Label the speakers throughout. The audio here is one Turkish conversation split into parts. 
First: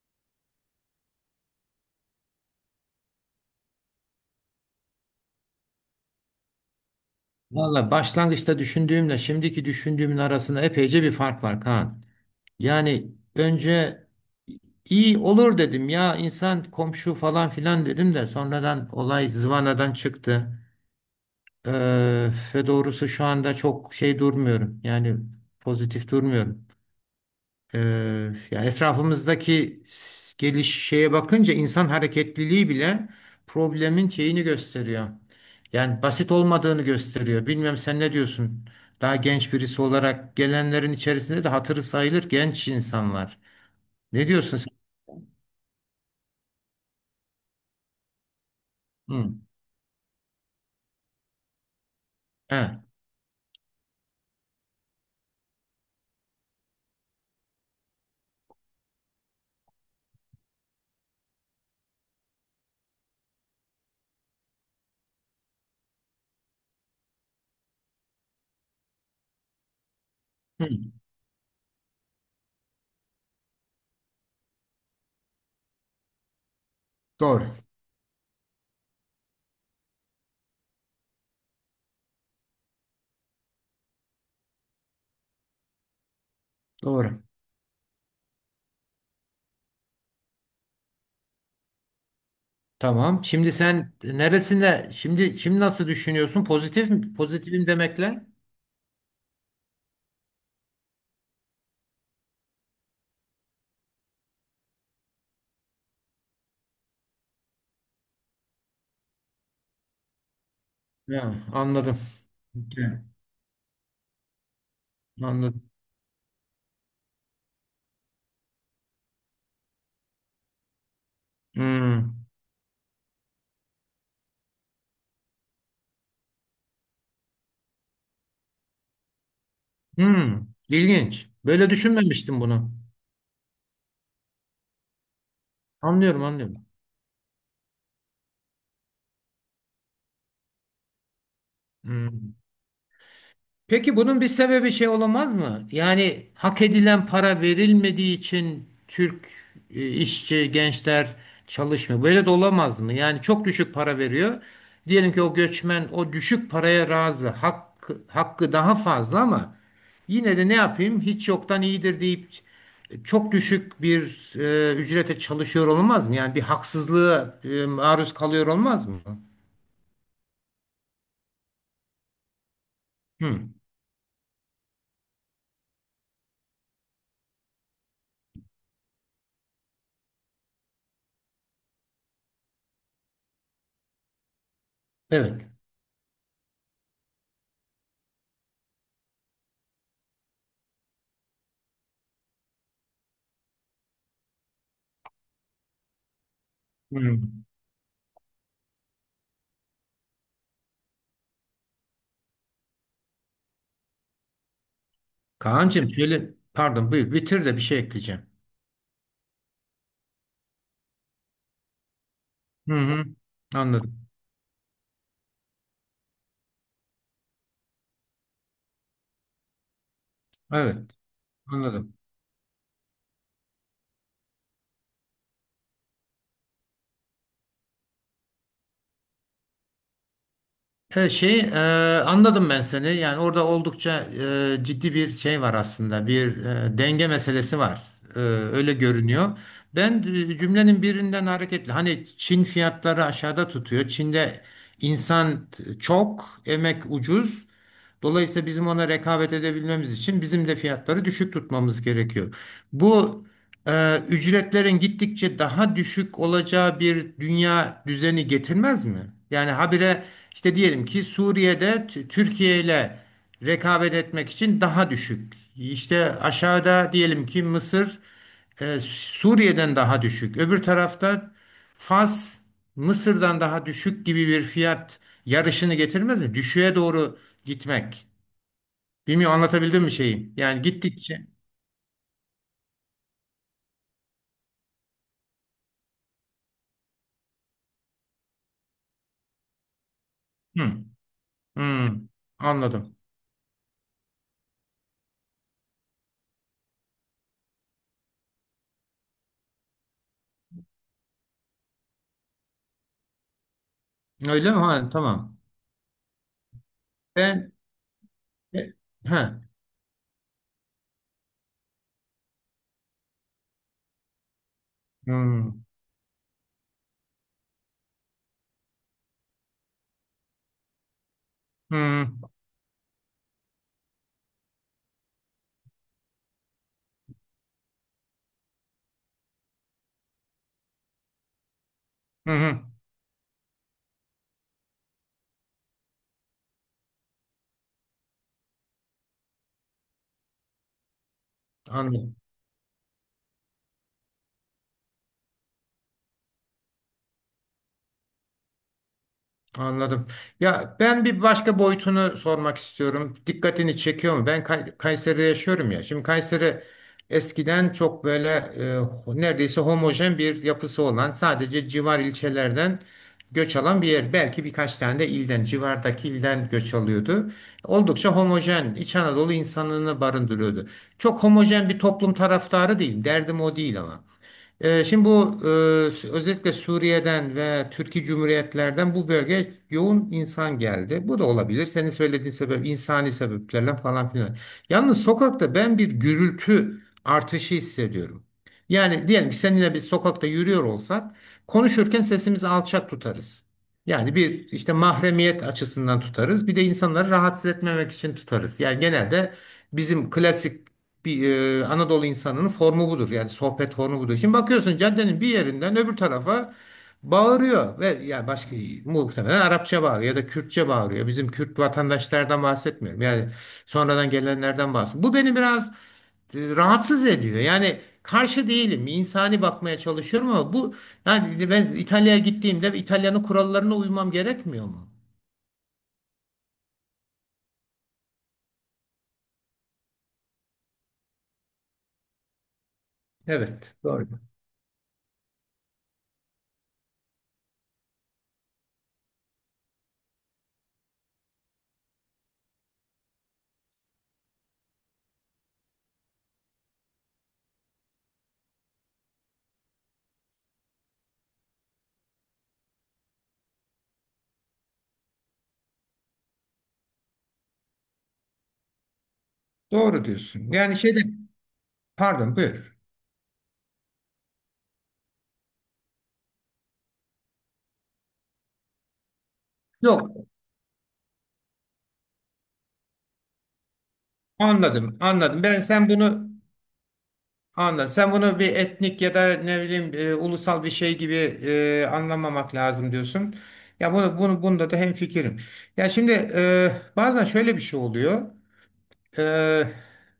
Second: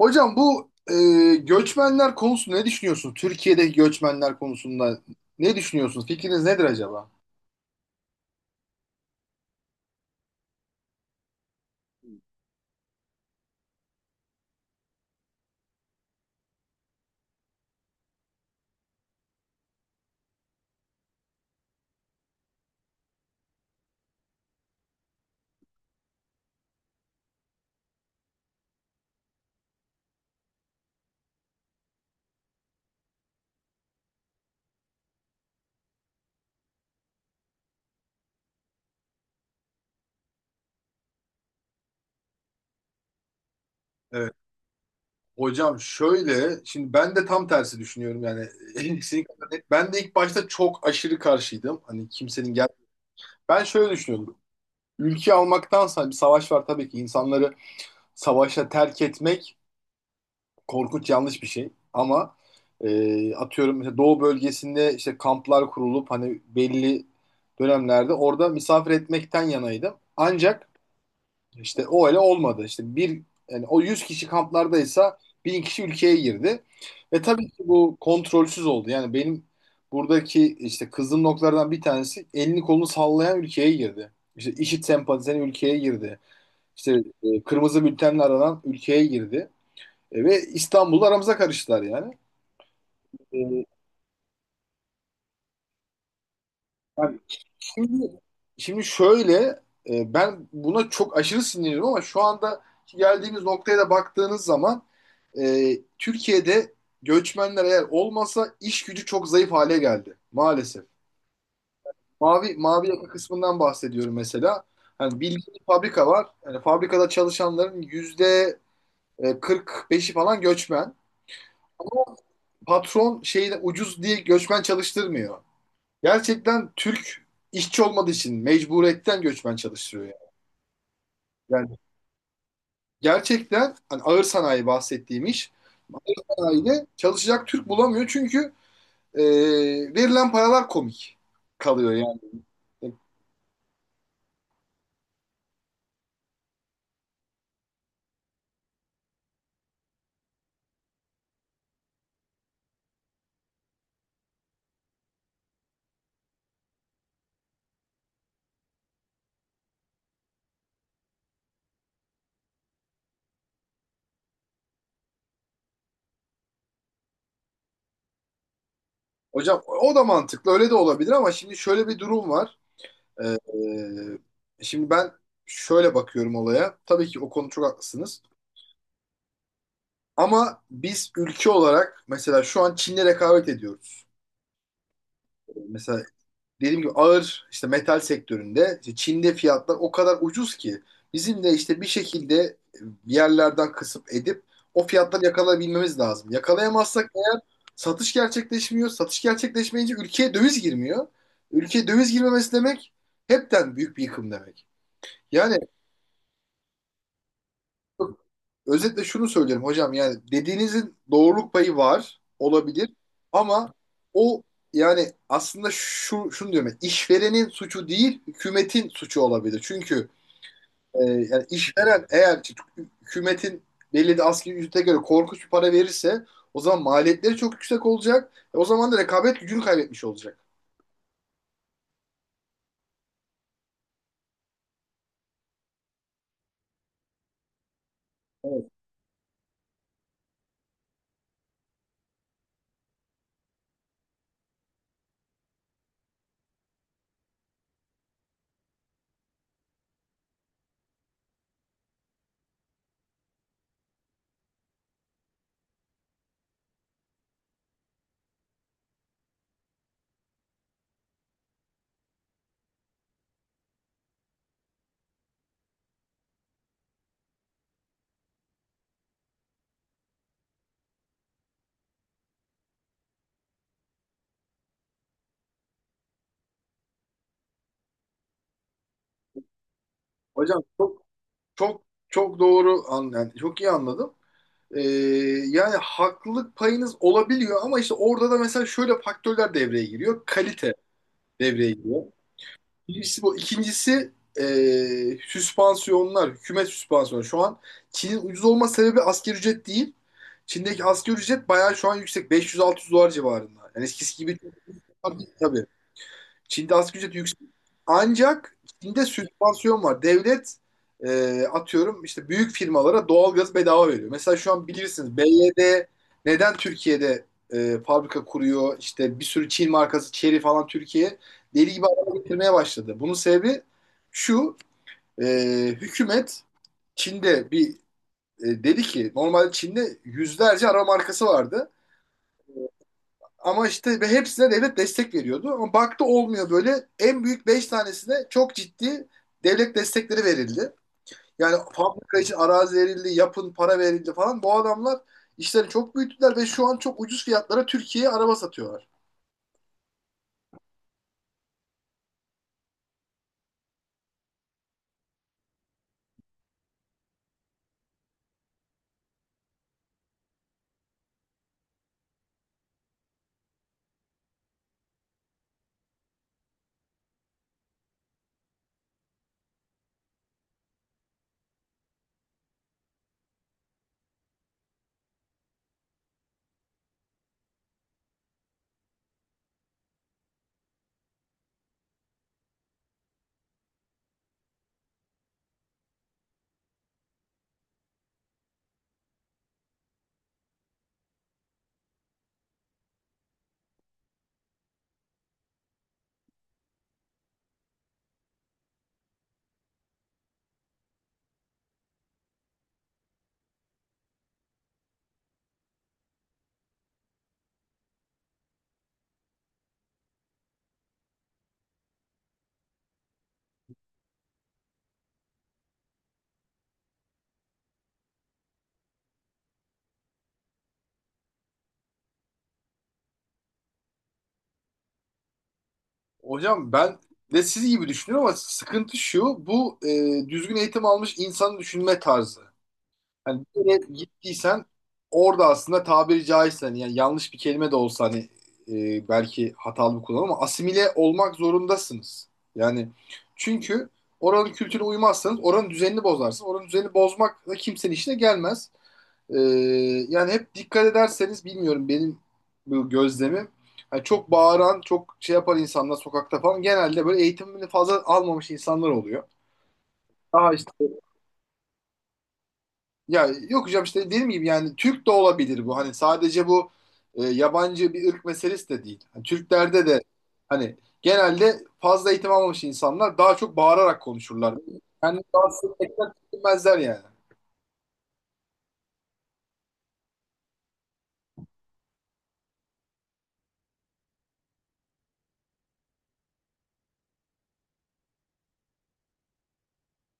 Speaker 1: Hocam göçmenler konusunda ne düşünüyorsunuz? Türkiye'deki göçmenler konusunda ne düşünüyorsunuz? Fikriniz nedir acaba?
Speaker 2: Valla başlangıçta düşündüğümle şimdiki düşündüğümün arasında epeyce bir fark var Kaan. Yani önce iyi olur dedim ya, insan komşu falan filan dedim de sonradan olay zıvanadan çıktı. Ee, Ve doğrusu şu anda çok şey durmuyorum, yani pozitif durmuyorum. Ee, Yani etrafımızdaki geliş şeye bakınca insan hareketliliği bile problemin şeyini gösteriyor. Yani basit olmadığını gösteriyor. Bilmiyorum, sen ne diyorsun? Daha genç birisi olarak gelenlerin içerisinde de hatırı sayılır genç insanlar. Ne
Speaker 1: Evet.
Speaker 2: diyorsun sen?
Speaker 1: Hocam şöyle, şimdi ben de tam tersi düşünüyorum yani.
Speaker 2: Hı.
Speaker 1: Kesinlikle. Ben de ilk başta çok aşırı karşıydım. Hani kimsenin gel.
Speaker 2: He.
Speaker 1: Ben şöyle düşünüyordum. Ülke almaktansa bir savaş var tabii ki. İnsanları savaşa terk etmek korkunç yanlış bir şey ama atıyorum mesela doğu bölgesinde işte kamplar kurulup hani belli dönemlerde orada misafir etmekten yanaydım. Ancak
Speaker 2: Hı.
Speaker 1: işte o öyle olmadı. İşte bir yani o 100 kişi kamplardaysa 1000 kişi ülkeye girdi. Ve tabii
Speaker 2: Doğru.
Speaker 1: ki bu kontrolsüz oldu. Yani benim buradaki işte kızdığım noktalardan bir tanesi elini kolunu sallayan ülkeye girdi. İşte IŞİD sempatizanı ülkeye girdi. İşte
Speaker 2: Doğru.
Speaker 1: Kırmızı bültenle aranan ülkeye girdi. Ve İstanbul'da aramıza karıştılar yani.
Speaker 2: Tamam. Şimdi
Speaker 1: E,
Speaker 2: sen neresinde, şimdi şimdi nasıl düşünüyorsun? Pozitif mi?
Speaker 1: yani
Speaker 2: Pozitifim
Speaker 1: şimdi,
Speaker 2: demekle?
Speaker 1: şimdi şöyle Ben buna çok aşırı sinirliyim ama şu anda geldiğimiz noktaya da baktığınız zaman e, Türkiye'de göçmenler eğer olmasa iş gücü çok zayıf hale geldi maalesef.
Speaker 2: He, anladım.
Speaker 1: Mavi
Speaker 2: He,
Speaker 1: yaka kısmından bahsediyorum mesela. Hani bildiğin
Speaker 2: anladım.
Speaker 1: fabrika var. Yani fabrikada çalışanların yüzde 45'i falan göçmen. Ama
Speaker 2: Hmm.
Speaker 1: patron şeyi ucuz diye göçmen çalıştırmıyor. Gerçekten Türk işçi olmadığı için mecburiyetten göçmen çalıştırıyor yani.
Speaker 2: Hmm, ilginç. Böyle
Speaker 1: Yani
Speaker 2: düşünmemiştim bunu.
Speaker 1: gerçekten hani ağır sanayi bahsettiğim iş ağır
Speaker 2: Anlıyorum, anlıyorum.
Speaker 1: sanayide çalışacak Türk bulamıyor çünkü e, verilen paralar komik kalıyor yani.
Speaker 2: Hmm. Peki bunun bir sebebi şey olamaz mı? Yani hak edilen para verilmediği için Türk, işçi, gençler çalışmıyor. Böyle de olamaz mı? Yani çok düşük para veriyor. Diyelim ki o göçmen o düşük paraya razı. Hakkı, hakkı daha fazla ama yine de ne yapayım? Hiç yoktan iyidir deyip çok düşük bir ücrete çalışıyor olmaz mı? Yani bir haksızlığa maruz kalıyor olmaz mı?
Speaker 1: Hocam o da mantıklı öyle de olabilir ama şimdi şöyle bir durum var. E,
Speaker 2: Hı,
Speaker 1: Şimdi ben şöyle bakıyorum olaya. Tabii ki o konu çok haklısınız. Ama biz ülke olarak mesela şu an Çin'le rekabet ediyoruz.
Speaker 2: evet.
Speaker 1: Mesela dediğim gibi ağır işte metal sektöründe işte Çin'de fiyatlar o kadar ucuz ki bizim de işte bir şekilde bir yerlerden kısıp edip o fiyatları yakalayabilmemiz lazım. Yakalayamazsak eğer
Speaker 2: Hmm.
Speaker 1: satış gerçekleşmiyor. Satış gerçekleşmeyince ülkeye döviz girmiyor. Ülkeye döviz girmemesi demek hepten büyük bir yıkım demek. Yani
Speaker 2: Kaan'cığım şöyle, pardon buyur bitir de bir şey ekleyeceğim.
Speaker 1: özetle şunu söylerim hocam yani dediğinizin doğruluk payı var
Speaker 2: Hı
Speaker 1: olabilir
Speaker 2: hı.
Speaker 1: ama
Speaker 2: Anladım.
Speaker 1: o yani aslında şunu diyorum ben, işverenin suçu değil hükümetin suçu olabilir. Çünkü
Speaker 2: Evet,
Speaker 1: yani
Speaker 2: anladım.
Speaker 1: işveren eğer ki hükümetin belli de asgari ücrete göre korkunç bir para verirse o zaman maliyetleri çok yüksek olacak. E, o zaman da rekabet gücünü kaybetmiş olacak.
Speaker 2: Evet, şey anladım ben seni. Yani orada oldukça ciddi bir şey var aslında. Bir denge meselesi var. E,
Speaker 1: Evet.
Speaker 2: öyle görünüyor. Ben cümlenin birinden hareketle, hani Çin fiyatları aşağıda tutuyor. Çin'de insan çok, emek ucuz. Dolayısıyla bizim ona rekabet edebilmemiz için bizim de fiyatları düşük tutmamız gerekiyor. Bu ücretlerin gittikçe daha düşük olacağı bir dünya düzeni getirmez mi? Yani habire işte, diyelim ki Suriye'de Türkiye ile rekabet etmek için daha düşük. İşte aşağıda diyelim ki Mısır Suriye'den daha düşük. Öbür tarafta Fas Mısır'dan daha düşük gibi bir fiyat yarışını getirmez mi? Düşüğe doğru gitmek. Bilmiyorum, anlatabildim mi şeyi?
Speaker 1: Hocam
Speaker 2: Yani
Speaker 1: çok
Speaker 2: gittikçe.
Speaker 1: çok çok doğru an yani çok iyi anladım. Ee, Yani haklılık payınız olabiliyor ama işte orada da mesela şöyle faktörler devreye giriyor. Kalite
Speaker 2: Hı,
Speaker 1: devreye
Speaker 2: hı,
Speaker 1: giriyor.
Speaker 2: anladım.
Speaker 1: Birincisi bu. İkincisi süspansiyonlar, hükümet süspansiyonu. Şu an Çin'in ucuz olma sebebi asgari ücret değil. Çin'deki asgari ücret bayağı şu an yüksek. 500-600 dolar civarında. Yani eskisi gibi
Speaker 2: Öyle mi? Ha, tamam.
Speaker 1: çok- tabii. Çin'de asgari ücret yüksek.
Speaker 2: Ben
Speaker 1: Ancak
Speaker 2: he,
Speaker 1: Çin'de sübvansiyon var. Devlet atıyorum işte büyük firmalara doğalgaz bedava veriyor. Mesela şu an bilirsiniz
Speaker 2: hı,
Speaker 1: BYD neden Türkiye'de fabrika kuruyor? İşte bir sürü Çin markası Chery falan Türkiye deli gibi
Speaker 2: hı,
Speaker 1: araba getirmeye başladı. Bunun sebebi şu e, Hükümet Çin'de dedi ki normalde Çin'de yüzlerce araba markası vardı.
Speaker 2: hı, hı,
Speaker 1: Ama işte ve hepsine devlet destek veriyordu. Ama baktı olmuyor böyle. En büyük 5 tanesine çok ciddi devlet destekleri verildi. Yani
Speaker 2: anladım.
Speaker 1: fabrika için arazi verildi, yapın para verildi falan. Bu adamlar işleri çok büyüttüler ve şu an çok ucuz fiyatlara Türkiye'ye araba satıyorlar.
Speaker 2: Anladım. Ya ben bir başka boyutunu sormak istiyorum. Dikkatini çekiyor mu? Ben Kayseri'de yaşıyorum ya. Şimdi Kayseri eskiden çok böyle neredeyse homojen bir yapısı olan, sadece civar ilçelerden göç alan bir yer. Belki birkaç tane de ilden, civardaki ilden göç alıyordu. Oldukça homojen, İç Anadolu insanını barındırıyordu. Çok homojen bir toplum taraftarı değilim. Derdim o değil ama. Şimdi bu özellikle Suriye'den ve Türkiye Cumhuriyetlerden bu bölgeye yoğun insan geldi. Bu da olabilir. Senin söylediğin sebep insani sebeplerle falan filan. Yalnız sokakta ben bir gürültü artışı hissediyorum. Yani diyelim ki seninle biz sokakta yürüyor olsak, konuşurken sesimizi alçak tutarız. Yani bir işte mahremiyet açısından tutarız. Bir de insanları rahatsız etmemek için tutarız. Yani genelde bizim klasik bir Anadolu insanının formu budur. Yani sohbet formu budur. Şimdi bakıyorsun caddenin bir yerinden öbür tarafa bağırıyor ve ya başka, muhtemelen Arapça bağırıyor ya da Kürtçe bağırıyor. Bizim Kürt vatandaşlardan bahsetmiyorum. Yani sonradan gelenlerden bahsediyorum. Bu beni biraz rahatsız ediyor. Yani karşı değilim. İnsani bakmaya çalışıyorum ama bu, yani ben İtalya'ya gittiğimde İtalya'nın kurallarına uymam gerekmiyor mu?
Speaker 1: Hocam ben de siz gibi düşünüyorum ama sıkıntı şu, düzgün eğitim almış insanı düşünme tarzı. Hani bir
Speaker 2: Evet.
Speaker 1: yere
Speaker 2: Doğru.
Speaker 1: gittiysen orada aslında tabiri caizse hani yani yanlış bir kelime de olsa hani belki hatalı bir kullanım ama asimile olmak zorundasınız. Yani çünkü oranın kültürüne uymazsanız oranın düzenini bozarsınız. Oranın düzenini bozmak da kimsenin işine gelmez. E, Yani hep dikkat ederseniz bilmiyorum benim bu gözlemim. Hani çok bağıran, çok şey yapan insanlar sokakta falan genelde böyle eğitimini fazla almamış insanlar oluyor.
Speaker 2: Doğru
Speaker 1: Daha
Speaker 2: diyorsun.
Speaker 1: işte
Speaker 2: Yani şeyde pardon buyur.
Speaker 1: ya yok hocam işte dediğim gibi yani Türk de olabilir bu. Hani sadece yabancı bir ırk meselesi de değil. Hani Türklerde de
Speaker 2: Yok.
Speaker 1: hani genelde fazla eğitim almamış insanlar daha çok bağırarak konuşurlar.
Speaker 2: Anladım,
Speaker 1: Kendini
Speaker 2: anladım. Ben
Speaker 1: rahatsız
Speaker 2: sen
Speaker 1: etmekten
Speaker 2: bunu
Speaker 1: çekinmezler yani.
Speaker 2: anladım. Sen bunu bir etnik ya da ne bileyim ulusal bir şey gibi anlamamak lazım diyorsun. Ya bunu bunda da hemfikirim. Ya şimdi bazen şöyle bir şey oluyor. Ee,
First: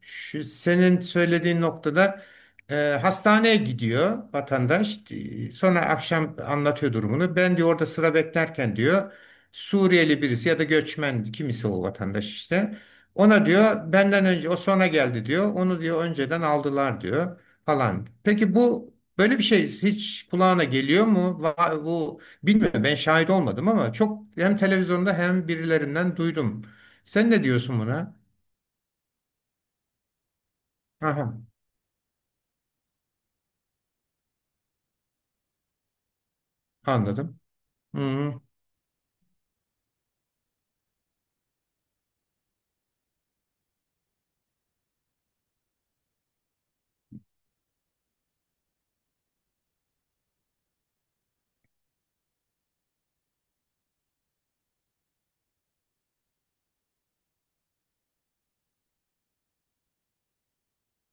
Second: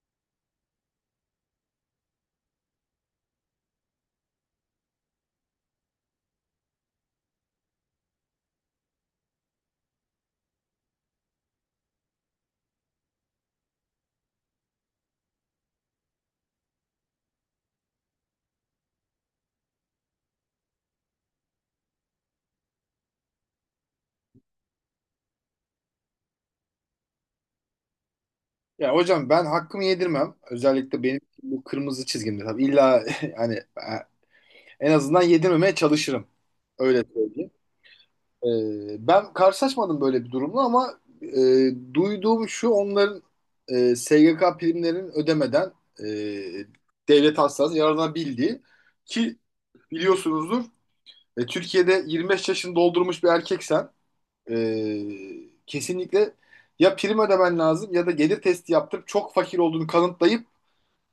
Speaker 2: Şu senin söylediğin noktada e, hastaneye gidiyor vatandaş. Sonra akşam anlatıyor durumunu. Ben diyor orada sıra beklerken diyor, Suriyeli birisi ya da göçmen kimisi o vatandaş işte. Ona diyor benden önce o sonra geldi diyor. Onu diyor önceden aldılar diyor falan. Peki bu böyle bir şey hiç kulağına geliyor mu? Bu bilmiyorum, ben şahit olmadım ama çok hem televizyonda hem birilerinden duydum. Sen ne diyorsun buna?
Speaker 1: Ya hocam ben hakkımı yedirmem. Özellikle benim
Speaker 2: Aha.
Speaker 1: bu kırmızı çizgimde tabii. illa hani en azından yedirmemeye çalışırım. Öyle
Speaker 2: Anladım.
Speaker 1: söyleyeyim.
Speaker 2: Hı-hı.
Speaker 1: Ben karşılaşmadım böyle bir durumla ama duyduğum şu onların SGK primlerini ödemeden e, devlet hastanesi yararlanabildiği ki biliyorsunuzdur Türkiye'de 25 yaşını doldurmuş bir erkeksen kesinlikle ya prim ödemen lazım ya da gelir testi yaptırıp çok fakir olduğunu kanıtlayıp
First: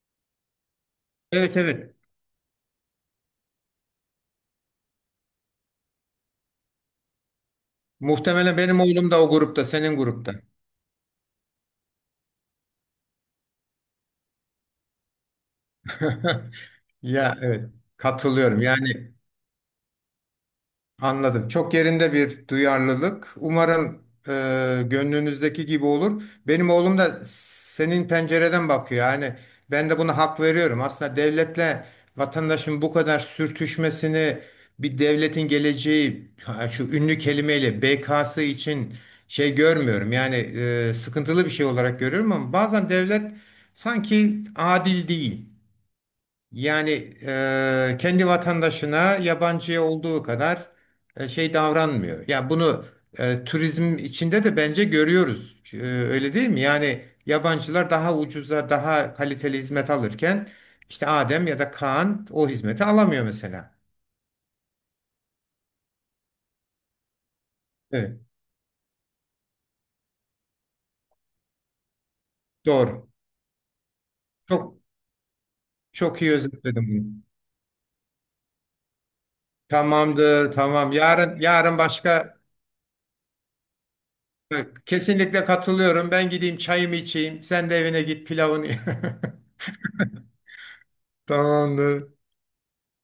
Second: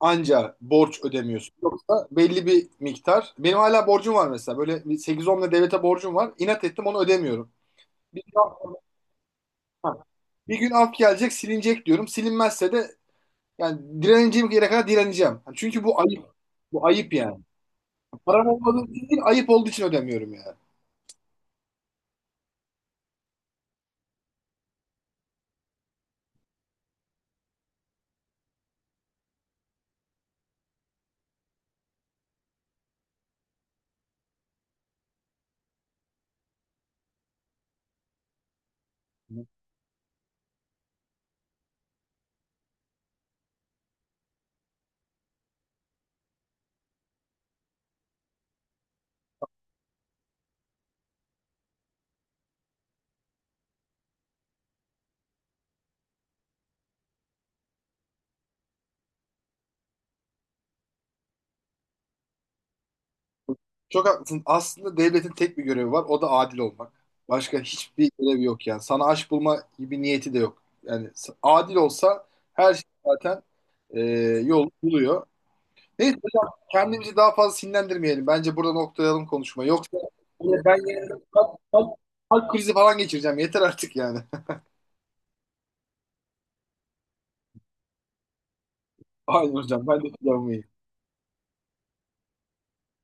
Speaker 1: anca borç ödemiyorsun.
Speaker 2: Evet evet.
Speaker 1: Yoksa belli bir miktar. Benim hala borcum var mesela. Böyle bir 8-10 lira devlete borcum var. İnat ettim onu ödemiyorum. Bir
Speaker 2: Muhtemelen benim oğlum da o grupta,
Speaker 1: ha,
Speaker 2: senin grupta.
Speaker 1: bir gün af gelecek, silinecek diyorum. Silinmezse de yani direneceğim yere kadar direneceğim. Ha, çünkü bu ayıp. Bu ayıp yani.
Speaker 2: Ya evet.
Speaker 1: Param
Speaker 2: Katılıyorum.
Speaker 1: olmadığı için
Speaker 2: Yani
Speaker 1: değil, ayıp olduğu için ödemiyorum yani.
Speaker 2: anladım. Çok yerinde bir duyarlılık. Umarım e, gönlünüzdeki gibi olur. Benim oğlum da senin pencereden bakıyor. Yani ben de buna hak veriyorum. Aslında devletle vatandaşın bu kadar sürtüşmesini bir devletin geleceği ha, şu ünlü kelimeyle BK'sı için şey görmüyorum. Yani sıkıntılı bir şey olarak görüyorum ama bazen devlet sanki adil değil. Yani kendi vatandaşına yabancıya olduğu kadar şey davranmıyor. Ya bunu turizm içinde de bence görüyoruz. E, öyle değil mi? Yani yabancılar daha ucuza, daha kaliteli hizmet alırken işte Adem ya da Kaan o hizmeti alamıyor mesela.
Speaker 1: Çok haklısın. Aslında devletin tek bir görevi var. O da adil olmak. Başka hiçbir
Speaker 2: Evet.
Speaker 1: görevi yok yani. Sana aş bulma gibi niyeti de yok. Yani s- adil olsa her şey
Speaker 2: Doğru.
Speaker 1: zaten e, yol
Speaker 2: Çok
Speaker 1: buluyor. Neyse
Speaker 2: çok iyi
Speaker 1: hocam
Speaker 2: özetledim
Speaker 1: kendimizi
Speaker 2: bunu.
Speaker 1: daha fazla sinirlendirmeyelim. Bence burada noktalayalım konuşma. Yoksa
Speaker 2: Tamamdır,
Speaker 1: yine ben
Speaker 2: tamam.
Speaker 1: yarın
Speaker 2: Yarın yarın başka
Speaker 1: kalp krizi falan geçireceğim. Yeter artık yani.
Speaker 2: kesinlikle katılıyorum. Ben gideyim çayımı içeyim. Sen de evine git pilavını.
Speaker 1: Aynen hocam ben de planımı
Speaker 2: Tamamdır.